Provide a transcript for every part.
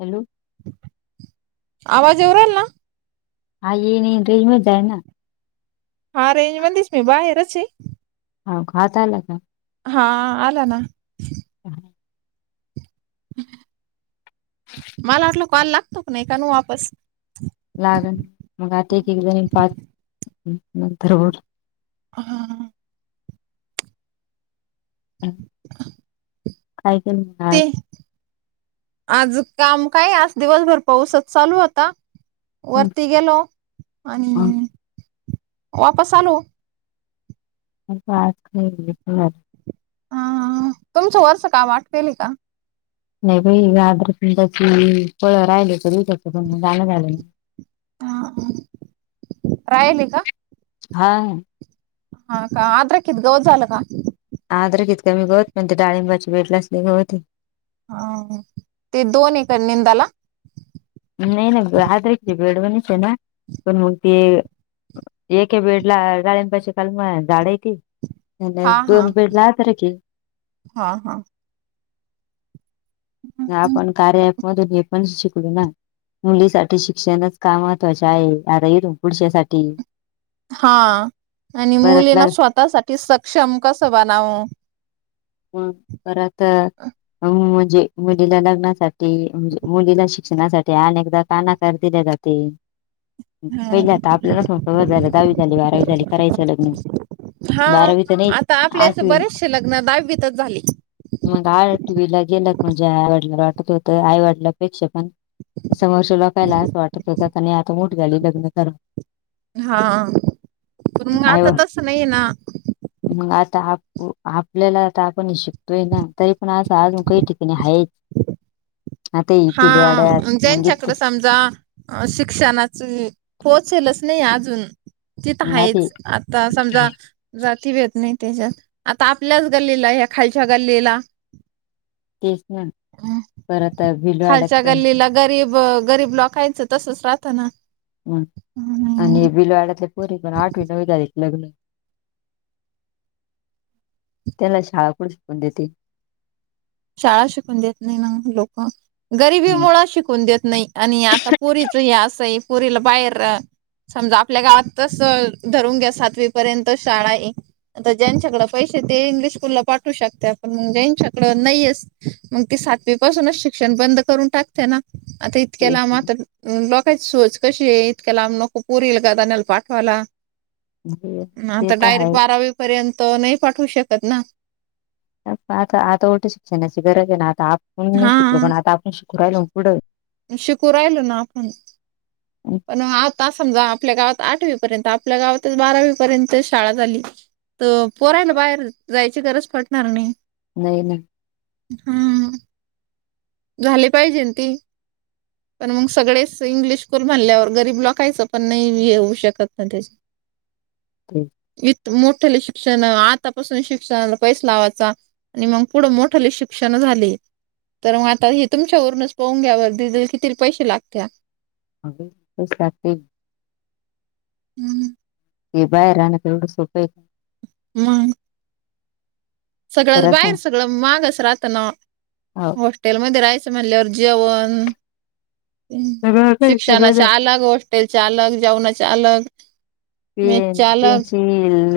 Hello. आवाज येवू रायला न. [unintelligible] हा रेज मधेच मी बाहेरच य. हा खात आला का? हा आला ना. [inaudible] मला वाटल कॉल लागतो का नाई का णू वापस. लागण मग आता एक एक जणी पाच नंतर हां हां. काय केलत ते आज? आज काम काय आज दिवसभर पाऊसच चालू होता. हं, वरती गेलो आणि हं. वापस आलो. [unintelligible] हा हा तुमच वरच काम आटपेल हे का? नाही बाई आद्र प त्याची पळ राहिलीच दिवसाच पण जाण झाल नाही. हा राहेल ये का? हां. हा का आद्रकित गौवत झाल का? आद्रकित कमी गवत पण ते डाळिंबाचीे वेटलास नी गवत य. आ ते दोन हे का निंदाला. नाही नाही आद्रक बेडवणीच आहे ना पण मग ते एके बेडला डाळींबची कलमा झाड यती आण दोन बेडला अद्रकय. हां हां. आपण कार्य अँप मधून हे पण शिकलो ना. मुलीसाठी शिक्षणचं, का महत्त्वाचे आहे आता इथून पुढच्यासाठी. हां आणि मुलीना परतला स्वतःसाठी सक्षम कसं बनावं. हं परत अ - म्हणजे मुलीला लग्नासाठी मुलीला शिक्षणासाठी अनेकदा कानाकार दिले जाते. पहिले आता आपल्यालाच होत झाली दहावी बारावी झाली कराचा लग्न. हा बारावी त नाहीच आठवी. म्या दहावीतच झाली. मग आठवी ला गेला म्हणजे आईवडीला वाटतं होतं आई वडीला पेक्षा पण समोरच्या लोकाना असं वाटतं होतं कि नाही आता मोठ झाली लग्न करून. हा प मग आई आता तसं नाहीे ना. मग आता आपल्याला आता आपण शिकतो. तोय ना तरी पण असं अजून काही ठिकाणी आहे. हा मग ज्याच्या इत कडं समजा. अ - शिक्षणाच पोहोचेलच नाही अजून. तिथं मग हा आता हेचं आता समजा. जाती भेत नाही त्याच्यात आता आपल्याच गल्लीला, या्या खालच्या गल्लीला, तेचं न -परत होईल. खालच्या गल्लीला गरीब - गरीब लोकांचं तसंच राहत ना. हम, हम्म आणि भिलवाड्यातल्या, पोरी पण आठवी नवी झाल्या की लग्न त्यांना शाळा कुडून शिकवून देतील. शाळा शिकून देत नाही ना, लोक गरिबी मुळं शिकून देत. नाही आणि आता पुरीच हे असंही पुरीला बाहेर समजा आपल्या गावात तसं धरून घ्या सातवी पर्यंत शाळा हे. ज्यांच्याकडे पैसे, ते इंग्लिश स्कूलला पाठवू शकते आपण मग ज्यांच्याकडं नाहीहेस मग ती सातवी, पासूनच शिक्षण बंद करून टाकते ना आता इतक्या तेच लांब आ लोकाची सोच कशी आहे इतक्या लांब नको पोरींला, गदाण्याला पाठवायला. ते आता तर डायरेक्ट, आहे बारावी पर्यंत नाही. पाठवू शकत ना. आता आता उलट शिक्षणाची गरज आहे ना आता आपण नाही शिकलो हा पण आता आपण शिकू राहिल पुढं. शिकू राहिलोना ना आपण. पण आता समजा आपल्या गावात आठवीपर्यंत, आपल्या गावातचं बारावीपर्यंत शाळा झाली. तर, पोरायला बाहेर जायची गरज पडणार नाही. नहीना. हम, झाले पाहिजे ते पण मग सगळेच इंग्लिश स्कूल म्हणल्यावर गरीब लोकायचं पण नाही हे होऊ शकतं तेचं. ते येत मोठली शिक्षण आतापासून शिक्षणाला पैस लावायचा. आणि मग पुढं मोठले शिक्षण झाले तर, मग आ तर, हे तुमच्या वरूनच पाहून घ्यावर दीदी कितीरी पैसे लागत्यात. अग उठलकी [inaudible] हम् हे बाहेर राहणं एवढं सोप्प हे का? मग. सगळंच खरंच बाहेर, सगळं महागच राहतं ना ओ! हाव. हॉस्टेलमध्ये राहायचं म्हणल्यावर जेवण सगळं काही सगळं शिक्षणाचे अलग, हॉस्टेलचे अलग, जेवणाचे अलग. पेन, मेसच्या अलग पेन्सिल,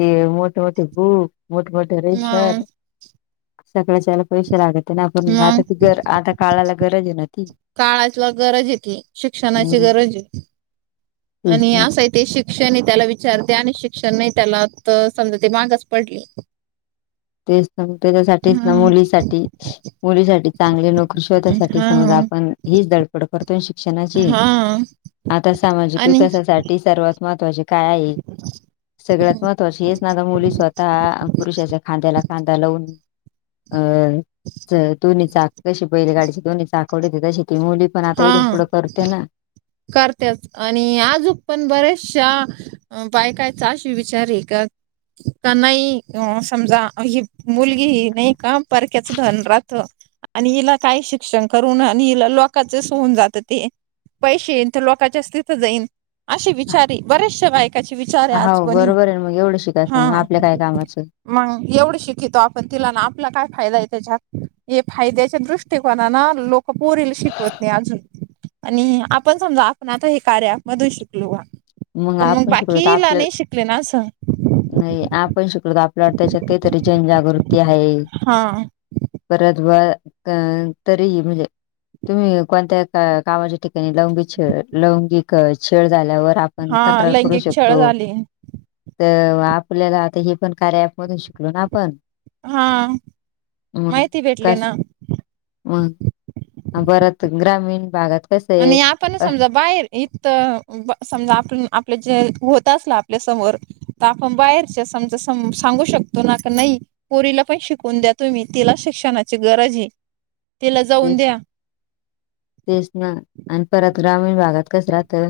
ते मोठेमोठे बुक, मोठेमोठे मग रजिस्टर, सगळ्याच याला पैसे लागत, अन आपण, मग आता ती गर-आता काळाला गरज आहे ना ती! काळाला गरज आहे की, शिक्षणाची हम्म गरज आहे, तेच आणि ना असही ते शिक्षण आहे, त्याला विचारते आणि शिक्षण नाही त्याला तर समजा ते मागच पडले. [inaudible] तेच ना ग! त्याच्यासाठीच ना, मुलीसाठी. मुलीसाठी चांगली नोकरी शोधायसाठी, समजा हा आपण हीच धडपड करतो ना शिक्षणाची? हा. आता सामाजिक आणि विकासासाठी सर्वात महत्वाचे काय आहे? सगळ्यात महत्वाचं हेच ना आता मुली स्वतः पुरुषाच्या खांद्याला खांदा लावून, अ-च-दोन्ही चाकं कशी पहिले गाडीची दोनी चाकं [inaudible] शेती, मुली पण आता हा इथून पुढं करते ना? करत्याच. आणि आजूक पण बऱ्याचशा अं-बायकाचे आशे विचार आहे का? त्यांनाही, अ-समजा ही मुलगी ही नाही का, परक्याचं धन राहतं. आणि हिला काय शिक्षण करून आणि हिला लोक लोकाचंच होऊन जातं ते, पैसे येईन तर लोकच्याच तिथं जाईन. अशे विचार आहेत, बऱ्याचश्या बायकाचे विचार आहे आज हाव पण हे. बरोबर आहे मग एवढं शिकायचं हा. मग आपल्या काय कामाचं मंग, एवढं शिकिवतो आपण तिला अन आपला काय फायदा आहे त्याच्यात, हे फायद्याच्या दृष्टकोनानं लोक कं पोरीला शिक वत नाही अजून, आणि आपण समजा आपण आता हे कार्या मधून शिकलो हा. पण मग आपण शिकलो तर बाकीला आपल्या नाही शिकले ना असं? नाही, आपण शिकलो तर आपल्या त्याच्यात काहीतरी जनजागृती आहे. हा. परत, व-क-तरी ही म्हणजे, तुम्ही कोणत्या? गावाच्या ठिकाणी लौंगिक छळ-लौंगिक छळ झाल्यावर आप पण हा तक्रार करू लैंगिक छळ शकतो. झाले तर, आपल्याला आता हे पण कार्या अँप मधून शिकलो ना आपण? हा, मग माहिती भेटली कस ना! मग? परत ग्रामीण भागात कसं आहे आणि आप पण अ समजा बाहेर इथं समजा आपण, आपलं जे होत असलं आपल्या समोर तर आपण बाहेरच्या समजा सं-सांगू शकतो ना, का नाही? पोरीला पण शिकवून द्या तुम्ही, तिला शिक्षणाची गरज आहे. तिला जाऊन तेच द्या. तेच ना! आणि परत ग्रामीण भागात कसं राहतं?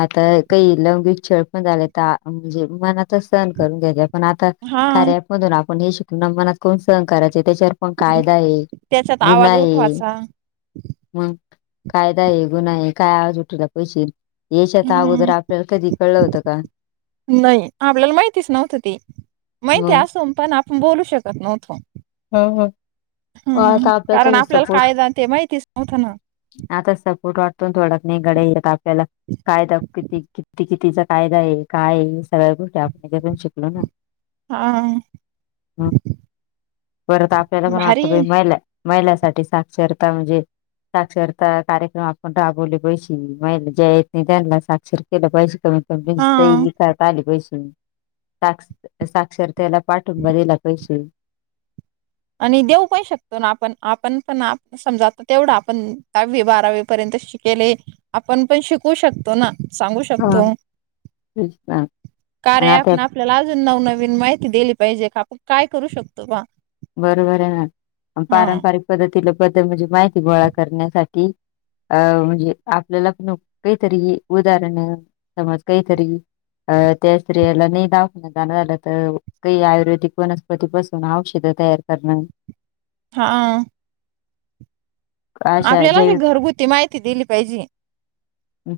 आता काही लौंगिक छळ पण झाले तर अ-म्हणजे मनातच सहन करून घ्यावे पण आता, हा कार्या अँप मधून आपण हे शिकलो, मनात कोण सहन करायचं, त्याच्यावर पण कायदा आहे. त्याच्यात आवाज नाही. उठवायचा मंग, कायदा आहे, गुन्हा आहे, काय आवाज उठवला आहे पाहिजे? येशात अगोदर ह आपल्याला कधी कळलं होतं का? नाही आपल्याला माहितीच नव्हत ते. माहिती मग असोन पण आप न बोलू शकत नव्हतो. ह ह. हू हू कारण आपल्याला कायदा ते माहितीच नव्हतं ना. आता सपोर्ट वाटतो थोडा न, तिकडे आपल्याला कायदा किती किती किती जण? कायदा ये काय ये सगळ्या गोष्टी आपण हेच्यातून शिकलो ना. हा मग परत आपल्याला पणं वाटत. भारी मैला मैहलासाठी साक्षरता म्हणजे साक्षरता कार्यक्रम आपण राबवले बैशी, महिला ज्या येत नाही त्यांला साक्षर केला पाहिजे, कमी मग दिसतय हा की काय? काय आले पैसे. साक्ष साक्षरतेला पाठिंबा दिला पाहिजे. आणि देऊ काही शकतो ना, आपण आपण पण समजा आता, तेवढा आपण दहावी बारावी पर्यंत शिकेले, आपण पण शिकवू शकतो ना. सांगू हा शकतो. तेच ना आणि कार्या ॲप आता ना आपल्याला अजून नवनवीन माहिती दिली पाहिजे का? आपण काय करू शकतो बा बरोबर आहे ना, हा पारंपरिक पद्धतीला पद्ध म्हणजे माहिती गोळा करण्यासाठी अ म्हणजे आपल्यालापण काहीतरी उदाहरण समज काहीतरी अ त्या स्त्रीयाला न दाव उदाहरण झालं तर, काही आयुर्वेदिक वनस्पती पासून औषध तयार करणं. हा. अशा आपल्याला अशी जैविक घरगुती माहिती दिली पाहिजे.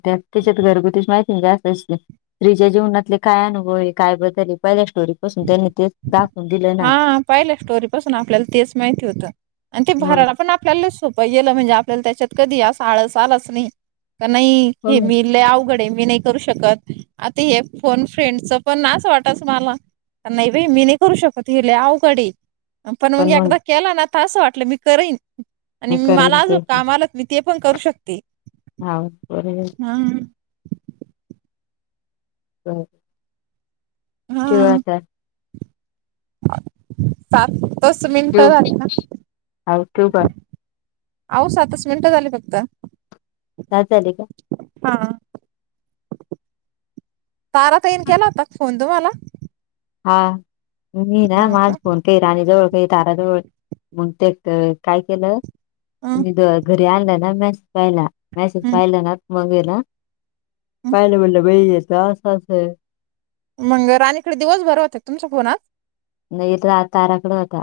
त्या तेच्यात घरगुती माहिती जास्त असते. स्त्रीच्या जीवनातले काय अनुभव हे? काय बदल ये? पहिल्या स्टोरी पासून त्यांनी ते दाखवून दिलं ना. पाहिल्या स्टोरी पासून आपल्याला तेच माहिती होतं आणि ते मग भारायला पण आपल्याला सोपं गेलं म्हणजे आपल्याला त्याच्यात कधी अस आळस आलाच नाही. का नाही? हे हो मी लई अवघड ये मी नाही एक. करू शकत. आता हे फोन फ्रेंडच पण आसच वाटत मला. नाही बाई मी नाही करू शकत, हि लई अवघड ये, पण मग एकदा केला ना, तर असं वाटलं मी करईन आणि मला करेल आजुन ते काम आलंच, मी ते पण करू शकते. हा बरोबर. हा. ह. ठिवू या हां. आता. सातच ठेव मिनिटं झाली ना. हा ठेव का आओ सातच मिनिटं झाली फक्त सात झाले का? हा. तारा ताईन केला होता का फोन तोम्हाला? हा. मी ना, हां माझ का? फोन की राणी जवळ, काही ताराजवळ मग ते काय केलं. हं, ते आलं ना मॅसेज पाहिला. मॅसेज हं. पाहिला ना मंग ईला पायले म्हटले बहि जे आ अस मंग राणीकडे दिवसभर होते तुमच्या फोनात नाही तर ताराकड होता,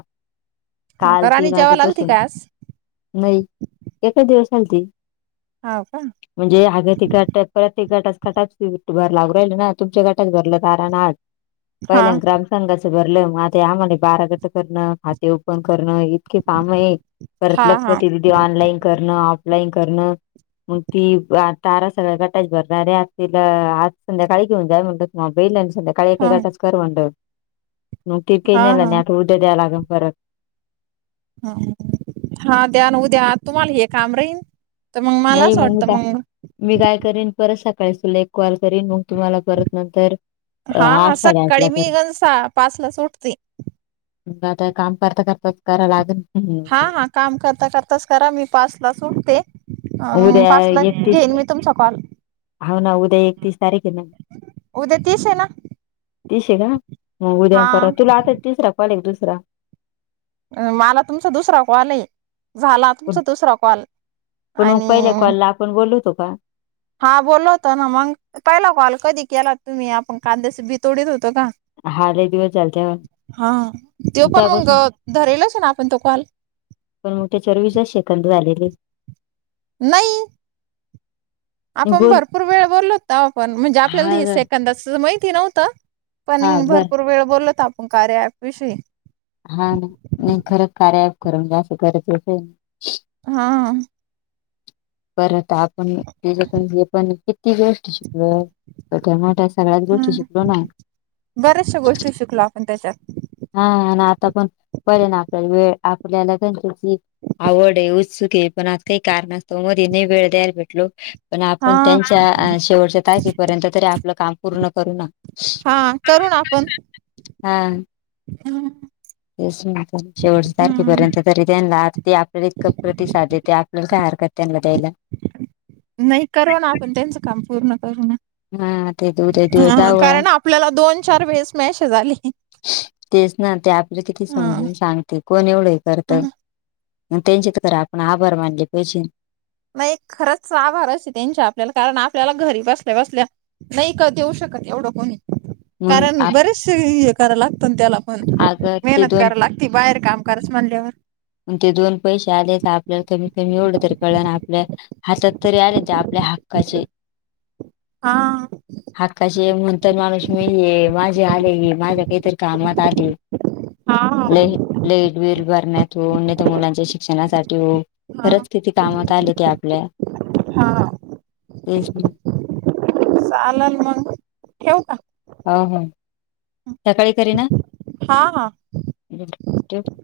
हा काल का राणी तीन जेवायला आलती वाजेपासून का आज नाही एक दिवस आल ते हाव का म्हणजे आग ती घ टक प्रत्येक गटास [unintelligible] भर लागू राहिल ना तुमच्या गटात भरलं दार आण हा पहिल्या ग्राम संगाचं भरलं मग ते आम्हाला बारा गट करणं खाते ओपन करणं हे इतके काम आहेत. परत हा लगप हा ती ते ऑनलाईन करणं ऑफलाईन करणं मग ती तारा सगळ्या गटाचे भरणारे तला आज संध्याकाळी घेऊन जाय म्हणतो. मग बघितलं आणि संध्याकाळी एका हा गटाचं कर म्हणलं. नव्हतं हा केलं हा आणि आता उद्या द्याय लागन परत हां द्या ना उद्या तुम्हाला हे काम राहीन. तर मग मला नाही असं [unintelligible] वाटतं का? मग मी काय करीन परत सकाळीच तुला एक कॉल करीन मग तू मला परतन कर. हां हां सकाळी मी गणसा पाचलाच उठते. मग आता काम करता करताच करा लागन. हां हां काम करता करताच करा मी पाचला च उठते. अ उद्या पाचला एकतीस घेईन मी तुमचा कॉल. हो ना उद्या एकतीस तारीख आहे ना उद्या तीस आहे ना? तीस आहे का, मग उद्यान हा परवा तुला आता तिसरा कॉल का दुसरा? मला तुमचा दुसरा कॉल आहे, झाला तुमचा दुसरा कॉल. पण मग पहिल्या कॉलला आपण बोललो होतो का? हां बोलला होत ना मग! पहिला कॉल कधी केला तुम्ही आपण कांद्याच बी तोडीत होतो का? हा लय दिवस झाले तेव्हा हां त्यो पण मग तेव्हापासून धरेलच आपण तो कॉल. पण मग त्याच्यावर वीसच सेकंद झालेले आहेत. नाही! मी आपण बोल भरपूर वेळ बोललो होतो तेव्हा पण म्हणजे हा आपल्याला ग सेकंदच महिती नव्हतं. पण हा बर भरपूर वेळ बोलो होतो आपण कार्य ऍप विषयी. हां नाही खरं कार्य ऍप खरं म्हणजे असं गरजेचं ये. हां. परत आपण हेच्यावर पण किती गोष्टी शिकलो. तर त्यामुळे त्या सगळ्याच गोष्टी शिकलो नाही. बऱ्याचशा गोष्टी शिकलो आपण त्याच्यात. हां आणि आता पण [unintelligible] ना आपल्याला वेळ आपल्याला त्यांच्याशी आवड आहे उत्सुक आहे पण आज काही कारणास्तव मधे नाही वेळ द्यायला भेटलो. पण हा आपण त्यांच्या शेवटच्या तारखेपर्यंत तरी आपलं काम पूर्ण करू ना. हां करू ना आपण. हां. [inaudible] तेच म्हटलं शेवटच्या तारखेपर्यंत तरी त्यांना ते आपल्याला इतक प्रतिसाद देत्या. आपल्याला काय हरकत त्यांना द्यायला. नाही करू ना आपण त्यांचं काम पूर्ण करू ना. हां ते दो हां कारण आपल्याला दोन चार वेळेस मॅसेज आले. तेच ना ते आपल्याला किती समजून हा सांगते कोण एवढं हे करत. त्यांचेत खरं आपण आभार मानले पाहिजे. नाही खरंच आभार असते त्यांच्या आपल्याला कारण आपल्याला घरी बसल्या बसल्या नाही का देऊ शकत एवढं कोणी. मग कारण बरेचसे हे कराव लागतं ना त्याला पण अग ते मेहनत दोन करावी लागती. ती बाहेर काम करायच म्हणल्यावर, ते दोन पैसे आले तर, आपल्याला कमीत कमी एवढं तरी कळलं ना आपल्यात हातात तरी आले ते आपल्या हक्काचे. हा. हक्काचे म्हणत माणूस मी ये माझे आले माझ्या काहीतरी कामात आले. हा लाईट लाईट बिल भरण्यात. हो नाहीतर मुलांच्या शिक्षणासाठी हो हा खरंच किती कामात आले ते आपल्या. हा तेच ना. चालाल मग ठेऊ का? हां हां. सकाळी करीन आ. हा हा. बरं ठेऊ.